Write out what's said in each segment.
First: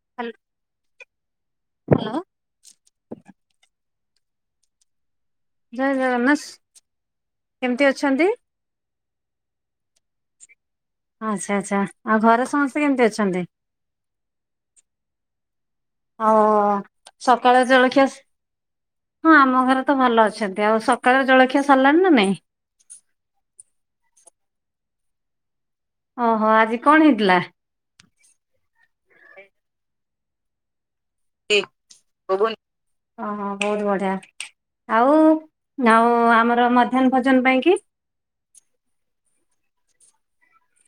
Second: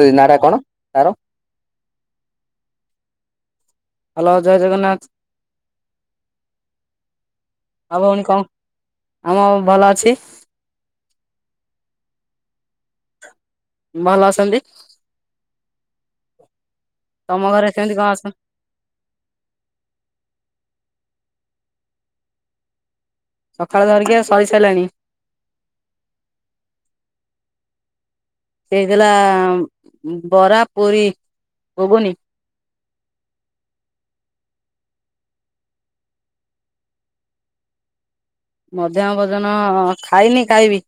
ତୁଇ ହାଲ ନାଡା କଣ ତାର? ହ୍ୟାଲୋ ହାଲୋ ଜୟ ଜଗନ୍ନାଥ୍। ଜୟ ଜୟନାଥ୍ କେମିତି ଅଛନ୍ତି? ଆଉ ମୁଁ ଭଲ ଅଛି। ଆଚ୍ଛା ଆଚ୍ଛା। ଆଉ ଘରେ ସମସ୍ତେ କେମିତି ଅଛନ୍ତି? ଭଲ୍ ଅସନ୍ତି। ଆଉ ତମ ସକାଳେ ଘରେ କେମିତି କଣ ଜଳଖିଆ ସ୍ ଅଛନ୍ତି? ହଁ ଆମ ଘରେ ତ ଭଲ ଅଛନ୍ତି। ଆଉ ସକାଳ ଜଳଖିଆ ସରିଲାଣି ନା ନାଇଁ? ସକାଳ ଜଳଖିଆ ସରିସାରିଲାଣି। ଓହୋ ଆଜି କଣ ହେଇଥିଲା? ହେଇଥିଲା ବରା ପୁରୀ। [inaudible] ହଁ ଘୁଗୁନି ହଁ ବହୁତ୍ ବଢିଆ। ଆଉ ନାଉ ଆମର ମଧ୍ୟାହ୍ନ ଭୋଜନ ପାଇଁ କି ମଧ୍ୟାହ୍ନ ଭୋଜନ ଖାଇନି କାଇବି।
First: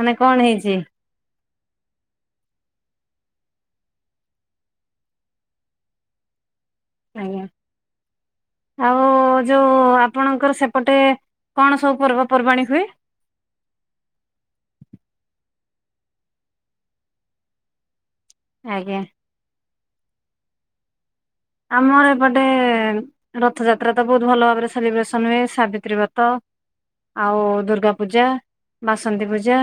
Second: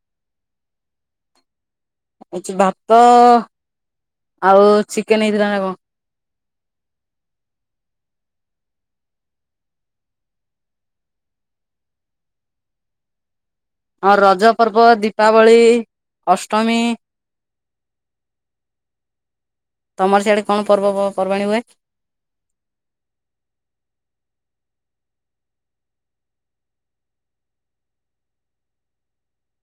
ମାନେ କଣ ହେଇଚି? ହେଉଚି ଭାତ ଆଉ ଚିକେନ୍ ହେଇଥିଲା ନା କଣ। ଆଜ୍ଞା। ଆଉ ଯୋଉ ଆପଣଙ୍କର ସେପଟେ କଣ ସବୁ ପର୍ବପର୍ବାଣି ହୁଏ? ହଁ ରଜ ପର୍ବ ଦୀପାବଳି ଅଷ୍ଟମୀ। ଆଜ୍ଞା। ତମର ସିଆଡେ କଣ ପର୍ବ ପର୍ବାଣି ହୁଏ? ଆମର ଏପଟେ ରଥଯାତ୍ରା ତ ବହୁତ୍ ଭଲ ଭାବରେ ସେଲିବ୍ରେସନ୍ ହୁଏ ସାବିତ୍ରୀ ବ୍ରତ ଆଉ ଦୁର୍ଗାପୂଜା ବାସନ୍ତୀ ପୂଜା।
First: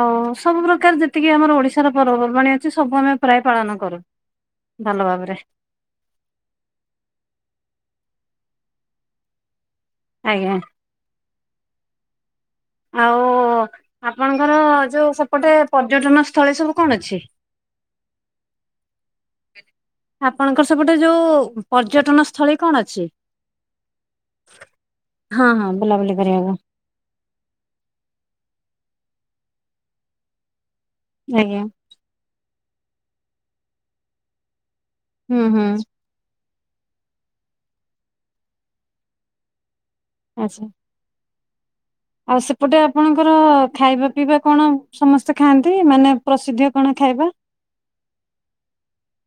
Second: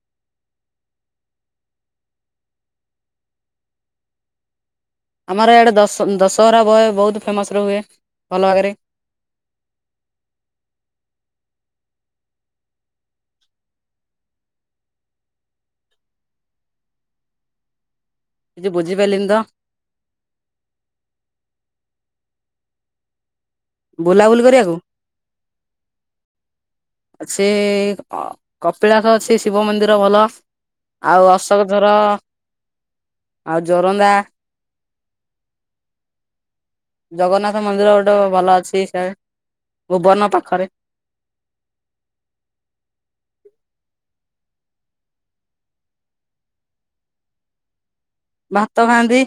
ଆଉ ସବୁପ୍ରକାର ଯେତିକି ଆମର ଓଡ଼ିଶାର ପର୍ବପର୍ବାଣି ଅଛି ସବୁ ଆମେ ପ୍ରାଏ ପାଳନ କରୁ। ଭଲ ଭାବରେ ଆମର ଇଆଡ଼େ ଦଶ୍ ଦଶହରା ବୟ ବହୁତ୍ ଫେମସ୍ରେ ହୁଏ ଭଲ ଆଗେରେ। ଆଜ୍ଞା। ଆଉ ଆପଣଙ୍କର ଯୋଉ ସେପଟେ ପର୍ଯ୍ୟଟନ ସ୍ଥଳୀ ସବୁ କଣ ଅଛି? କିଛି ବୁଝିପାରିଲିନି ତ? ଆପଣଙ୍କର ସେପଟେ ଯୋଉ ପର୍ଯ୍ୟଟନ ସ୍ଥଳୀ କଣ ଅଛି? ବୁଲାବୁଲି କରିଆକୁ? ହଁ ହଁ ବୁଲାବୁଲି କରିବାକୁ ଅଛି କପିଳାସ ଅଛି ଶିବ ମନ୍ଦିର ଭଲ। ଆଉ ଆଜ୍ଞା ଅଶୋକ ଧର ଆଉ ଜୋରନ୍ଦା। ହୁଁ ହୁଁ। ଜଗନ୍ନାଥ ମନ୍ଦିର ଗୋଟେ ଭଲ ଅଛି ସିଆଡେ ଭୁବର୍ଣ୍ନ ଆଚ୍ଛା। ପାଖରେ। ଆଉ ସେପଟେ ଆପଣଙ୍କର ଖାଇବା ପିଇବା କଣ ସମସ୍ତେ ଖାଆନ୍ତି ମାନେ ପ୍ରସିଦ୍ଧ କଣ ଖାଇବା? ଭାତ ଖାଆନ୍ତି।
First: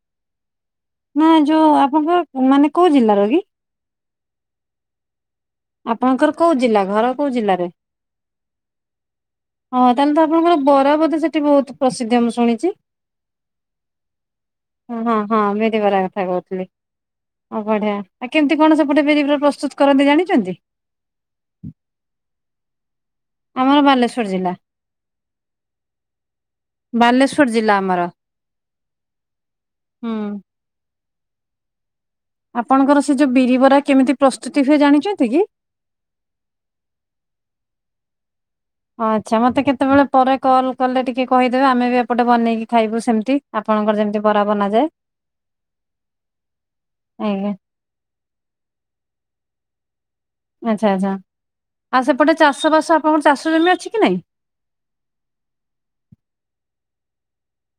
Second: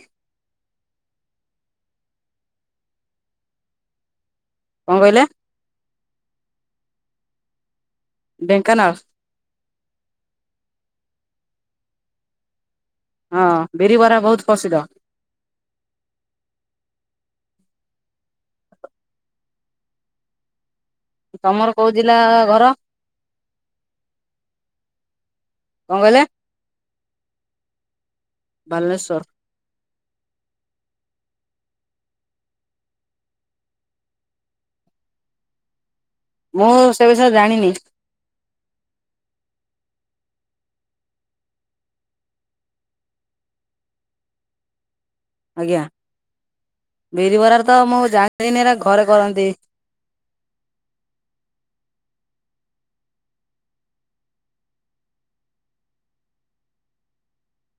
ନା ଯୋଉ ଆପଣଙ୍କ ମାନେ କୋଉ ଜିଲ୍ଲା ର କି? କଁ କଇଲେ? ଆପଣଙ୍କର କୋଉ ଜିଲ୍ଲା ଘର କୋଉ ଜିଲ୍ଲାରେ? ଢେଙ୍କାନାଳ। ହଁ ତାଏଲେ ତ ଆପଣଙ୍କର ବରା ବୋଧେ ସେଠି ବହୁତ୍ ପ୍ରସିଦ୍ଧ ମୁଁ ଶୁଣିଚି। ହଁ ବିରି ବରା ବହୁତ ପ୍ରସିଦ୍ଧ। ହଁ ହଁ ବିରିବରା କଥା କହୁଥିଲି। ଆଉ ବଢିଆ ଆଉ କେମିତି କଣ ସେପଟେ ବିରି ଉପରେ ପ୍ରସ୍ତୁତ କରନ୍ତି ଜାଣିଛନ୍ତି? ତମର କୋଉ ଜିଲ୍ଲା ଘର? ଆମର ବାଲେସ୍ୱର ଜିଲ୍ଲା କଣ କହିଲେ ବାଲେସ୍ୱର ଜିଲ୍ଲା ଆମର। ବାଲେସ୍ୱର। ହୁଁ। ଆପଣଙ୍କର ସେ ଯୋଉ ବିରିିବରା କେମିତି ପ୍ରସ୍ତୁତି ହୁଏ ଜାଣିଛନ୍ତି କି? ମୁଁ ସେ ବିଷୟରେ ଜାଣିନି। ଆଚ୍ଛା ମତେ କେତେବେଳେ ପରେ କଲ୍ କଲେ ଟିକେ କହିଦେବେ ଆମେ ବି ଏପଟେ ବନେଇକି ଖାଇବୁ ସେମିତି। ଆପଣଙ୍କର ଯେମିତି ବରା ବନାଯାଏ। ଆଜ୍ଞା ଆଜ୍ଞା ବିରିିବରାରେ ତ ମୁଁ ଯାଣିିନି ଏରା ଘରେ କରନ୍ତି। ଆଚ୍ଛା ଆଚ୍ଛା ଆଉ ସେପଟେ ଚାଷବାସ ଆପଣଙ୍କର ଚାଷ ଜମି ଅଛି କି ନାଇ?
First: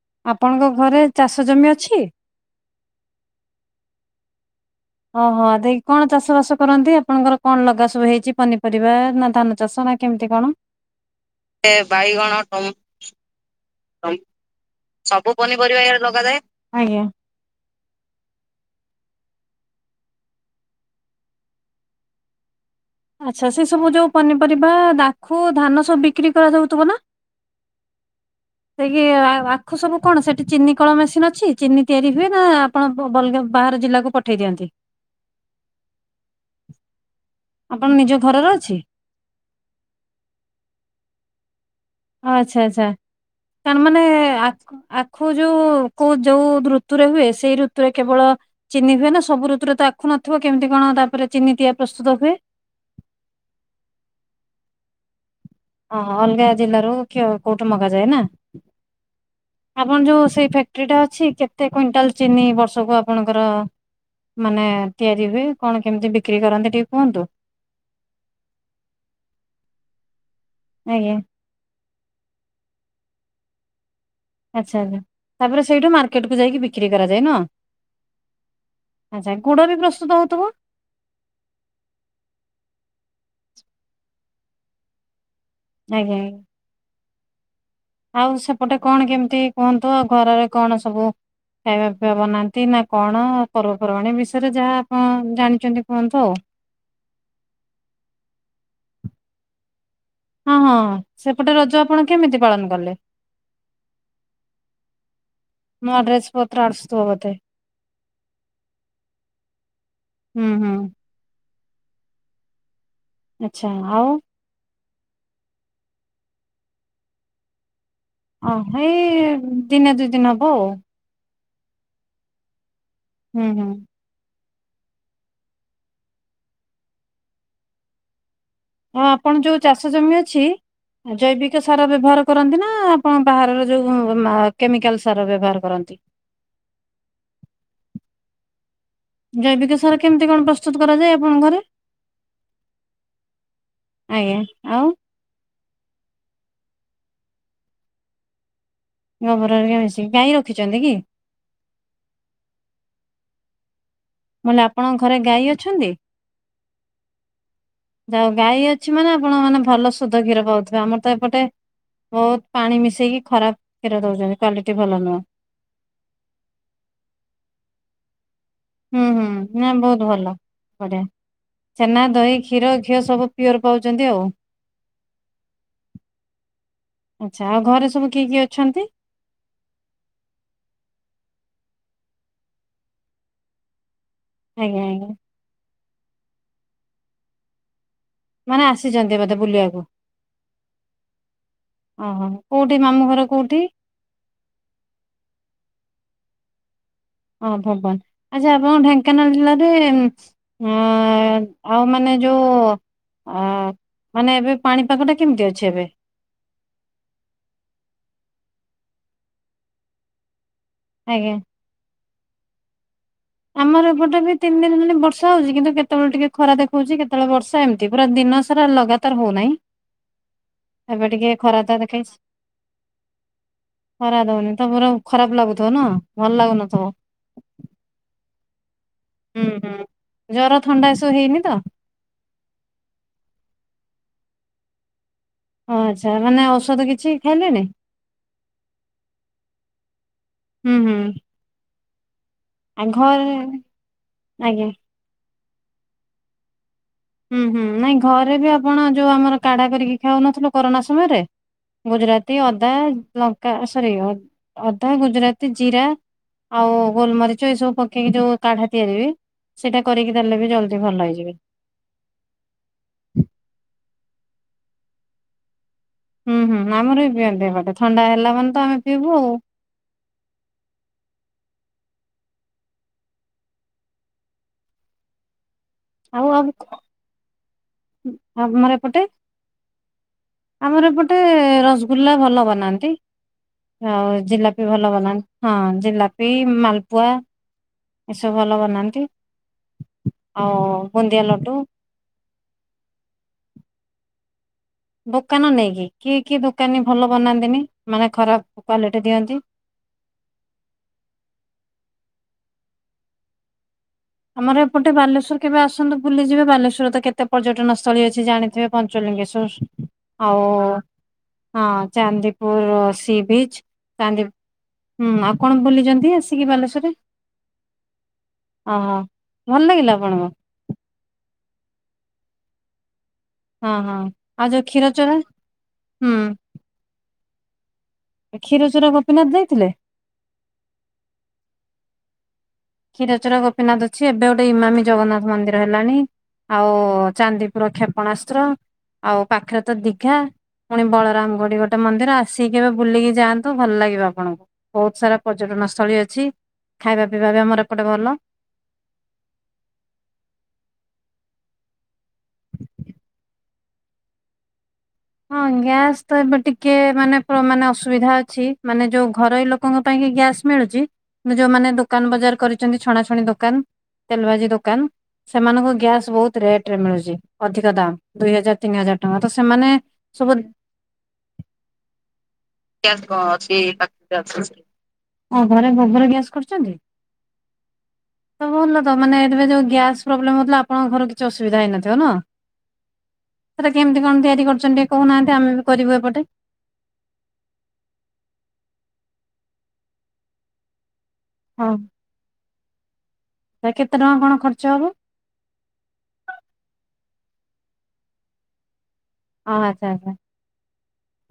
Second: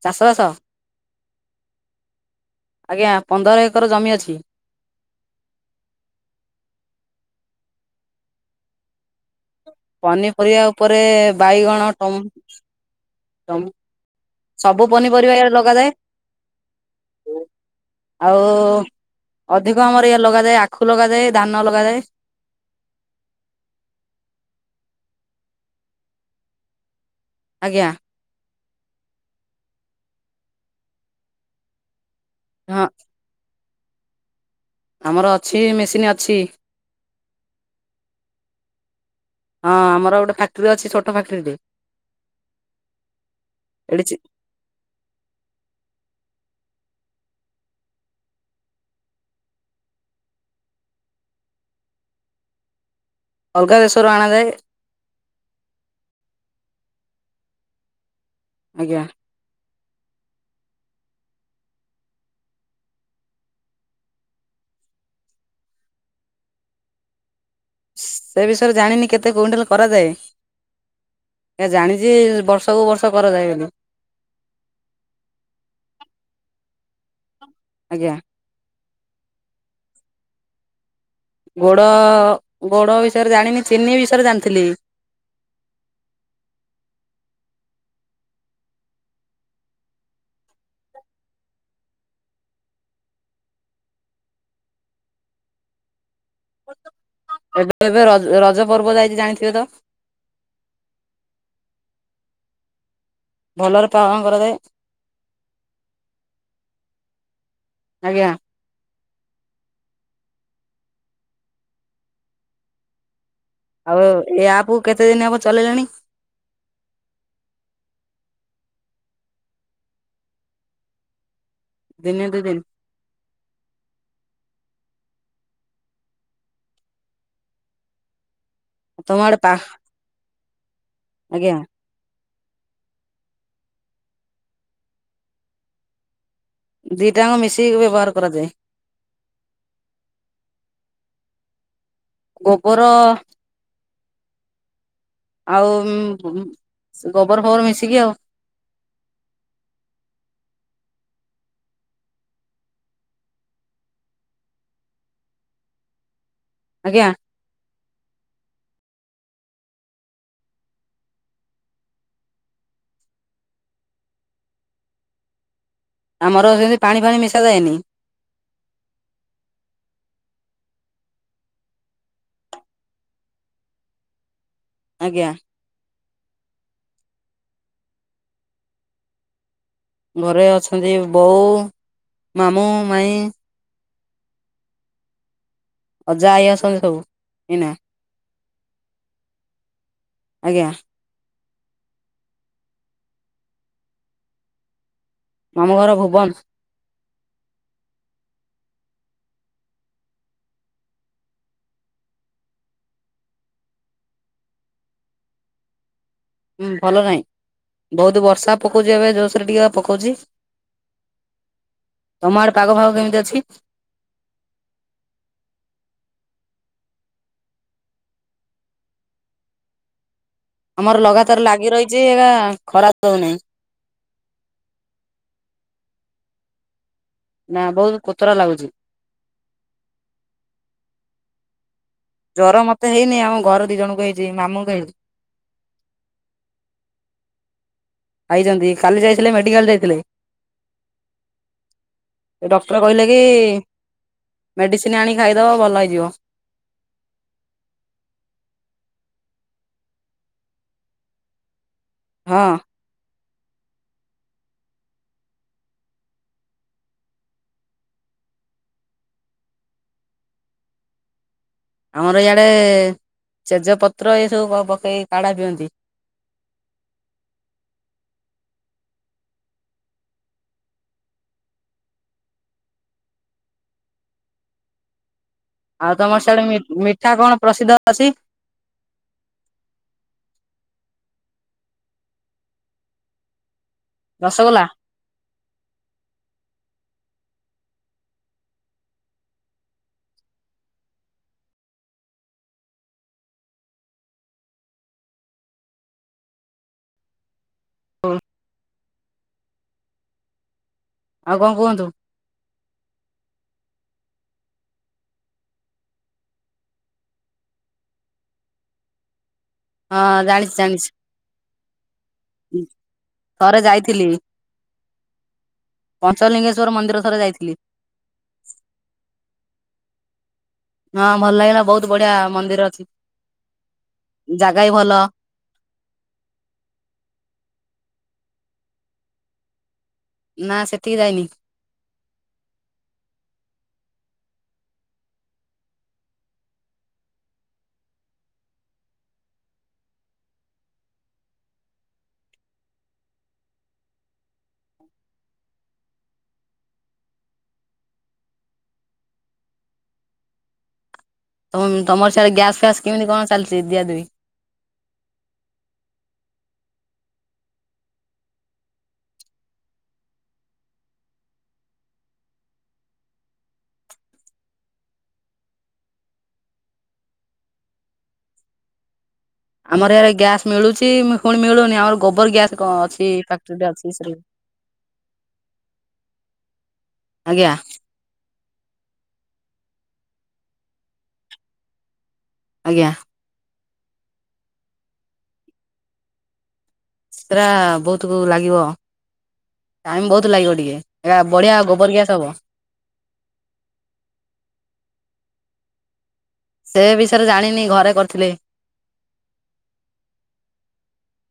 ଚାଷ ବାସ ଆପଣଙ୍କ ଘରେ ଚାଷ ଜମି ଅଛି? ଆଜ୍ଞା ପନ୍ଦର ଏକର ଜମି ଅଛି। ଓହୋ ଦେଖି କଣ ଚାଷ ବାସ କରନ୍ତି ଆପଣଙ୍କର କଣ ଲଗା ସବୁ ହେଇଛି ପନିପରିବା ନା ଧାନ ଚାଷ ନା କେମିତି କଣ ପନିପରିବା ଉପରେ ସେ ବାଇଗଣ ଟମ୍ ତମ [unintelligible] ସବୁ ପନିପରିବା ଇଆଡେ ଲଗାଯାଏ। ଆଜ୍ଞା। ଆଉ ଅଧିକ ଆମର ଇଆ ଲଗାଯାଏ ଆଖୁ ଲଗାଯାଏ ଧାନ ଲଗାଯାଏ। ଆଚ୍ଛା ସେ ସବୁ ଯୋଉ ପନିପରିବା ଦାଖୁ ଧାନ ସବୁ ବିକ୍ରି କରାଯାଉଥିବ ନା? ଆଜ୍ଞା। ସେ କିି ଆଖୁ ସବୁ କଣ ସେଠି ଚିନି କଳ ମେସିନ ଅଛି ଚିନି ତିଆରି ହୁଏ ନା ହଁ ଆପଣ ବଲଗା ବାହାର ଜିଲ୍ଲାକୁ ପଠେଇ ଦିଅନ୍ତି। ଆମର ଅଛି ମେସିନ୍ ଅଛି। ଆପଣ ନିଜ ଘରର ଅଛି ହଁ ଆମର ଗୋଟେ ଫାକ୍ଟ୍ରି ଅଛି ଛୋଟ ଫକ୍ଟ୍ରି ଟେ। ଆଚ୍ଛା ଆଛା କଣ ମାନେ ଏଠି ଆଖ ଆଖା ଖୁ ଯୁ କୋଉ ଯୋଉ ଋତୁରେ ହୁଏ ସେଇ ଋତୁରେ କେବଳ ଚିନି ହୁଏ ନା ସବୁ ଋତୁର ତ ଆଖୁ ନଥିବ କେମିତି କଣ ତାପରେ ଚିନି ତିଆ ପ୍ରସ୍ତୁତ ହୁଏ? ଅଲଗାଦେଶରୁ ଅଣା ଯାଏ। ଓହ ଅଲଗା ଜିଲ୍ଲାରୁ କି କୋଉଠୁ ମଗାଯାଏ ନା? ଆଜ୍ଞା। ଆପଣ ଯୋଉ ସେଇ ଫ୍ୟାକ୍ଟ୍ରି ଟା ଅଛି କେତେ କୁଇଣ୍ଟାଲ ଚିନି ବର୍ଷକୁ ଆପଣଙ୍କର ମାନେ ତିଆରି ହୁଏ କଣ କେମିତି ବିକ୍ରି କରନ୍ତି ଟିକେ କୁହନ୍ତୁ? ସେ ବିଷୟରେ ଜାଣିନି କେତେ କୁଇଣ୍ଟାଲ କରାଯାଏ। ଆଜ୍ଞା। ଏ ଜାଣିଛି ବର୍ଷକୁ ବର୍ଷ କରାଯାଏ ବୋଲି। ଆଚ୍ଛା ଆଚ୍ଛା ତାପରେ ସେଇଠୁ ମାର୍କେଟକୁ ଯାଇକି ବିକ୍ରି କରାଯାଏ ନୁହଁ। ଆଜ୍ଞା। ଆଚ୍ଛା ଗୁଡ ବି ପ୍ରସ୍ତୁତ ହଉଥିବ? ଗୋଡ ଗୋଡ ବିଷୟରେ ଜାଣିନି ଚିନି ବିଷୟରେ ଜାଣିଥିଲି। ଆଜ୍ଞାଜ୍ା [unintelligible] ଆଉ ସେପଟେ କଣ କେମିତି କୁହନ୍ତୁ ଆଉ ଘରରେ କଣ ସବୁ ଖାଇବା ପିଇବା ବନାନ୍ତି ନା କଣ ପର୍ବପର୍ବାଣି ଏ ବିଷୟରେ ଯାହା ଆପଣ ଜାଣିଚନ୍ତି କୁହନ୍ତୁ ଆଉ। ଏବେ ଏବେ ର ରଜ ପର୍ବ ଯାଇଚି ଜାଣିଥିବେ ତ? ହଁ, ହଁ ସେପଟେ ରଜ ଆପଣ କେମିତି ପାଳନ କଲେ? ଭଲରେ ପାଳନ କରାଯାଏ। ନୂଆ ଡ୍ରେସ୍ ପତ୍ର ଆସୁଥିବ ବୋଧେ? ଆଜ୍ଞା। ହୁଁ, ହୁଁ। ଆଉ ଏ ଆପ କୁ କେତେ ଦିନ ହବ ଚଲେଇଲେଣି? ଅ ହେଇ ଦିନେ ଦୁଇ ଦିନ ହବ। ଦିନେ ଦୁଇ ଦିନ? ହୁଁ, ହୁଁ। ହଁ ତମ ଆଡେ ଆପଣ ପା ଯୋଉ ଚାଷ ଜମି ଅଛି ଆଜ୍ଞା ଜୈବିକ ସାର ବ୍ୟବହାର କରନ୍ତି ନା ଆପଣ ବାହାରର ଯୋଉ ଉ, ନା କେମିକାଲ ସାର ବ୍ୟବହାର କରନ୍ତି? ଦିଟାଙ୍କ ମିଶେଇକି ବ୍ୟବହାର କରାଯାଏ। ଜୈବିକ ସାର କେମିତି କଣ ପ୍ରସ୍ତୁତ କରାଯାଏ ଆପଣଙ୍କ ଘରେ? ଗୋବର ଆଜ୍ଞା ଆଉ। ଆଉ ଉଁ, ଉଁ, ସେ ଗୋବର ଫୋବର ମିଶିକି ଆଉ। ଗୋବର ହେରିକା ମିଶିକି। ଗାଈ ରଖିଛନ୍ତି କି? ମୁଁ କଇଲି ଆପଣଙ୍କ ଘରେ ଗାଈ ଅଛନ୍ତି? ଆଜ୍ଞା। ଯା ହଉ ଗାଈ ଅଛି ମାନେ ଆପଣ ମାନେ ଭଲ ସୁଧ କ୍ଷୀର ପାଉଥିବେ। ଆମର ତ ଏପଟେ ବହୁତ ପାଣି ମିଶେଇକି ଖରାପ କ୍ଷୀର ଦଉଚନ୍ତି କ୍ଵାଲିଟି ଭଲ ନୁହଁ। ଆମର ସେମିତି ପାଣି ଫାଣି ମିଶା ଯାଏନି। ହୁଁ, ହୁଁ ନା ବହୁତ ଭଲ ବଢିଆ। ଛେନା, ଦହି, କ୍ଷୀର, ଘିଅ ସବୁ ପିଓର୍ ପାଉଚନ୍ତି ଆଉ। ଆଜ୍ଞା। ଆଚ୍ଛା ଆଉ ଘରେ ସବୁ କିଏ କିଏ ଅଛନ୍ତି? ଘରେ ଅଛନ୍ତି ବୋଉ ମାମୁଁ ମାଇଁ ଆଜ୍ଞା, ଆଜ୍ଞା। ଅଜା ଆଇ ଅସନ୍ତି ସବୁ ଏଇନା। ମାନେ ଆସିଚନ୍ତି ବଧେ ବୁଲିଆକୁ? ଆଜ୍ଞା। ଓହୋ, କୋଉଠି ମାମୁଁ ଘର କୋଉଠି? ଆମ ଘର ଭୁବନ। ଓହୋ ଭୁବନ, ଆଚ୍ଛା ଆପଣ ଢେଙ୍କାନାଳ ଜିଲ୍ଲାରେ ଉଁ, ଆ, ଆ, ମାନେ ଯୋଉ ଅ, ମାନେ ଏବେ ପାଣିପାଗଟା କେମିତି ଅଛି ଏବେ? ଉଁ, ଭଲ ନାଇଁ। ବହୁତୁ ବର୍ଷା ପକଉଚି ଏବେ ଜୋରସରେ ଟିକେ ପକଉଛି। ଆଜ୍ଞା। ତୋମ ଆଡେ ପାଗ ଫାଗ କେମିତି ଅଛି? ଆମର ଏପଟେ ବି ତିନି ଦିନ ହେଲା ବର୍ଷା ହଉଚି କିନ୍ତୁ କେତେବେଳେ ଟିକେ ଖରା ଦେଖଉଚି କେତେବେଳେ ବର୍ଷା ଏମ ତି ପୁରା ଦିନ ସାରା ଲଗାତାର ହଉ ନାହିଁ। ଆମର ଲଗାତାର ଲାଗି ରହିଚି ଦେଖେଇଛି। ଏକା ଖରା ଦଉ ନାଇଁ। ଖରା ଦଉନି, ତୋମର ଖରାପ ଲାଗୁଥିବ ନା ଭଲ ଲାଗୁନଥିବ? ନା ବହୁତ କୋତୁରା ଲାଗୁଛି। ଉଁ, ହଁ ଜର ଥଣ୍ଡା ଏସବୁ ହେଇନି ତ? ଜର ମତେ ହେଇନି ଆମ ଘରେ ଦି ଜଣଙ୍କୁ ହେଇଛି ମାମୁଁ ଙ୍କୁ ହେଇଛି। ଓ ଆଚ୍ଛା ମାନେ ଔଷଧ କିଛି ଖାଇଲେଣି? ଖାଇଛନ୍ତି କାଲି ଯାଇଥିଲେ ମେଡିକାଲ୍ ଯାଇଥିଲେ। ହୁଁ ହୁଁ। ଏ ଡକ୍ଟର ଆଉ କହିଲେ କି ଘରେ ଆଜ୍ଞା। ମେଡ଼ିସିନ୍ ଆଣିି ଖାଇଦବ ଭଲ ହେଇଯିବ। ହୁଁ ହୁଁ ନାଇଁ ଘରେ ବି ଆପଣ ଯୋଉ ଆମର କାଢା କରିକି ଖାଉନଥିଲୁ କରୋନା ସମୟରେ ଗୁଜୁରାତି ହଁ ଅଦା ଲଙ୍କା ଏ ସରି ଅ ଅଦା ଗୁଜୁରାତି ଜିରା ଆଉ ଗୋଲ ମରିଚ ଏ ସବୁ ପକେଇକି ଯୋଉ କାଢା ତିଆରି ହୁଏ ସେଇଟା କରିକି ଦେଲେ ବି ଜଲ୍ଦି ଭଲ ହେଇଯିବେ। ଆମର ଇଆଡ଼େ ତେଜ ପତ୍ର ଏ ସବୁ କଁ ପକେଇ କାଢା ପିଅନ୍ତି। ହୁଁ ହୁଁ ଆମର ବି ପିଅନ୍ତି ଏପଟେ ଥଣ୍ଡା ହେଲା ମାନେ ତ ଆମେ ପିଇବୁ ଆଉ। ଆଉ ତମର ସିଆଡେ ମି ମିଠା କଣ ପ୍ରସିଦ୍ଧ ଅଛି। ଆମର ଏପଟେ ଆମର ଏପଟେ ରସଗୁଲା ଭଲ ବନାନ୍ତି ଆଉ ରସଗୋଲା ଜିଲାପି ଭଲ ବନା ହଁ ଜିଲାପି ମାଲପୁଆ ଏ ସବୁ ଭଲ ବନାନ୍ତି। ଆଉ ବୁନ୍ଦିଆ ଲଡୁ। ଦୋକାନ ନେଇକି କିଏ କିଏ ଦୋକାନୀ ଭଲ ବନାନ୍ତିନି ମାନେ ଖରାପ କ୍ଵାଲିଟି ଦିଅନ୍ତି। ଆଉ କଁ କୁହନ୍ତୁ? ଆମର ଏପଟେ ବାଲେଶ୍ଵର କେବେ ଆସନ୍ତୁ ବୁଲିଯିବେ ବାଲେଶ୍ଵରରେ ତ କେତେ ପର୍ଯ୍ୟଟନସ୍ଥଳୀ ଅଛି ଜାଣିଥିବେ ପଞ୍ଚଲିଙ୍ଗେଶ୍ଵର ହଁ ଆଉ ଜାଣିଛି ଜାଣିଛି ହଁ ଚାନ୍ଦିପୁର ସି ଥରେ ବିଚ୍ ଯାଇଥିଲି ଚାନ୍ଦି ହୁଁ ଆପଣ ବୁଲିଛନ୍ତି ଆସିକି ପଞ୍ଚଲିଙ୍ଗେଶ୍ଵର ବାଲେଶ୍ଵରରେ? ମନ୍ଦିର ଥରେ ଯାଇଥିଲି। ଓ ହୋ ଭଲ ଲାଗିଲା ଆପଣଙ୍କୁ? ହଁ ଭଲ ଲାଗିଲା ବହୁତ ବଢ଼ିଆ ମନ୍ଦିର ଅଛି। ହଁ ହଁ ଆଉ ଜାଗା ଯୋଉ ବି ଭଲ କ୍ଷୀରଚୋରା ହୁଁ ଏ କ୍ଷୀରଚୋରା ଗୋପୀନାଥ ଯାଇଥିଲେ? ନା ସେଠିକି ଯାଇନି। କ୍ଷୀରଚୋରା ଗୋପୀନାଥ ଅଛି ଏବେ ଗୋଟେ ଇମାମୀ ଜଗନ୍ନାଥ ମନ୍ଦିର ହେଲାଣି। ଆଉ ଚାନ୍ଦିପୁର କ୍ଷେପଣାସ୍ତ୍ର ଆଉ ପାଖରେ ତ ଦିଘା। ପୁଣି ବଳରାମ ବୋଲି ଗୋଟେ ମନ୍ଦିର ଆସିକି କେବେ ବୁଲିକି ଯାଆନ୍ତୁ ଭଲ ଲାଗିବ ଆପଣଙ୍କୁ। ବହୁତ ସାରା ପର୍ଯ୍ୟଟନସ୍ଥଳୀ ଅଛି ଖାଇବା ପିଇବା ବି ଆମର ଏପଟେ ଭଲ। ତମ ତମର ସିଆଡେ ଗ୍ୟାସ୍ ଫ୍ୟାସ୍ କେମିତି କଣ ଚାଲିଛି ଦିଆ ଦୁଇ? ହଁ ଗ୍ୟାସ୍ ତ ଏବେ ଟିକେ ମାନେ ପୋ ମାନେ ଅସୁବିଧା ଅଛି ମାନେ ଯୋଉ ଘରୋଇ ଲୋ ଲୋକଙ୍କ ପାଇଁ କି ଗ୍ୟାସ୍ ମିଳୁଛି କିନ୍ତୁ ଯୋଉ ମାନେ ଦୋକାନ ବଜାର କରିଛନ୍ତି ଛଣାଛଣି ଦୋକାନ ତେଲ ଭାଜି ଦୋକାନ ସେମାନଙ୍କୁ ଗ୍ୟାସ୍ ବହୁତ ରେଟ୍ ରେ ମିଳୁଛି ଅଧିକ ଦାମ୍ ଦୁଇ ହଜାର ତିନି ହଜାର ଟଙ୍କା ତ ସେମାନେ ସେଠାରେ ସବୁ ଗ୍ୟାସ୍ ମିଳୁଛି ମି ପୁଣି ମିଳୁନି ଆମର ଗୋବର ଗ୍ୟାସ୍ କଣ ଅଛି ଫ୍ୟାକ୍ଟ୍ରିଟା ଅଛି ସେଠି ଓ ଘରେ ଗୋବର ଗ୍ୟାସ୍ କରିଛନ୍ତି? ଆଜ୍ଞା ତ ଭଲ ତ ମାନେ ଏବେ ଯୋଉ ଗ୍ୟାସ୍ ପ୍ରୋବ୍ଲେମ୍ ହଉଥିଲା ଆପଣଙ୍କ ଘର କିଛି ଅସୁବିଧା ହେଇନଥିବ ନୁହଁ? ଆଜ୍ଞା। ସେଟା କେମିତି କଣ ତିଆରି କରୁଛନ୍ତି ଟିକେ କହୁନାହାନ୍ତି ଆମେ ବି କରିବୁ ଏପଟେ। ସେଟା ବହୁତ ଲାଗିବ ଟାଇମ୍ ବହୁତ ଲାଗିବ ଟିକେ। ଏଇଆ ବଢିଆ ଗୋବର ଗ୍ୟାସ୍ ହବ। ସେ କେତେ ଟଙ୍କା କଣ ଖର୍ଚ୍ଚ ହବ? ସେ ବିଷୟରେ ଜାଣିନି ଘରେ କରିଥିଲେ। ଓ ହୋ ଆଚ୍ଛା ଆଚ୍ଛା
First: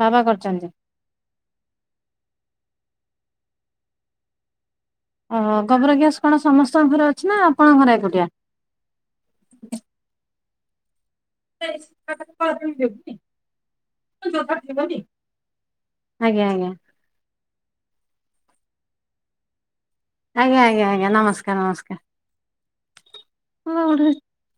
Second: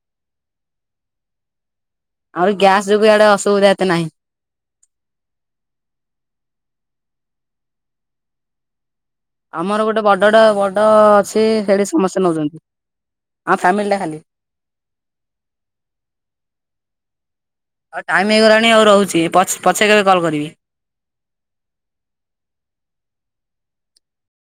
ବାବା କରିଛନ୍ତି? ଆମର ଗ୍ୟାସ୍ ଯୋଗୁଁ ଇଆଡେ ଅସୁବିଧା ଏତେ ନାହିଁ। ଓ ଗୋବର ଗ୍ୟାସ୍ କଣ ସମସ୍ତଙ୍କ ଘରେ ଅଛି ନା ଆପଣଙ୍କ ଘରେ ଏକୁଟିଆ। ଆମର ଗୋଟେ ବଡ଼ଡ ବଡ଼ ସେ ହେଡି ସମସେ ନଉଚନ୍ତି ଆମ ଫ୍ୟାମିଲିଟା ଖାଲି। ଆଜ୍ଞା ଆଜ୍ଞା। ଆଉ ଟାଇମ୍ ହେଇଗଲାଣି ହଉ ରହୁଛି ପଛ ପଛେ କେବେ କଲ୍ କ ଆଜ୍ଞା ଆଜ୍ଞା ଆଜ୍ଞା ନମସ୍କାର ନମସ୍କାର ଉଠୁରେ।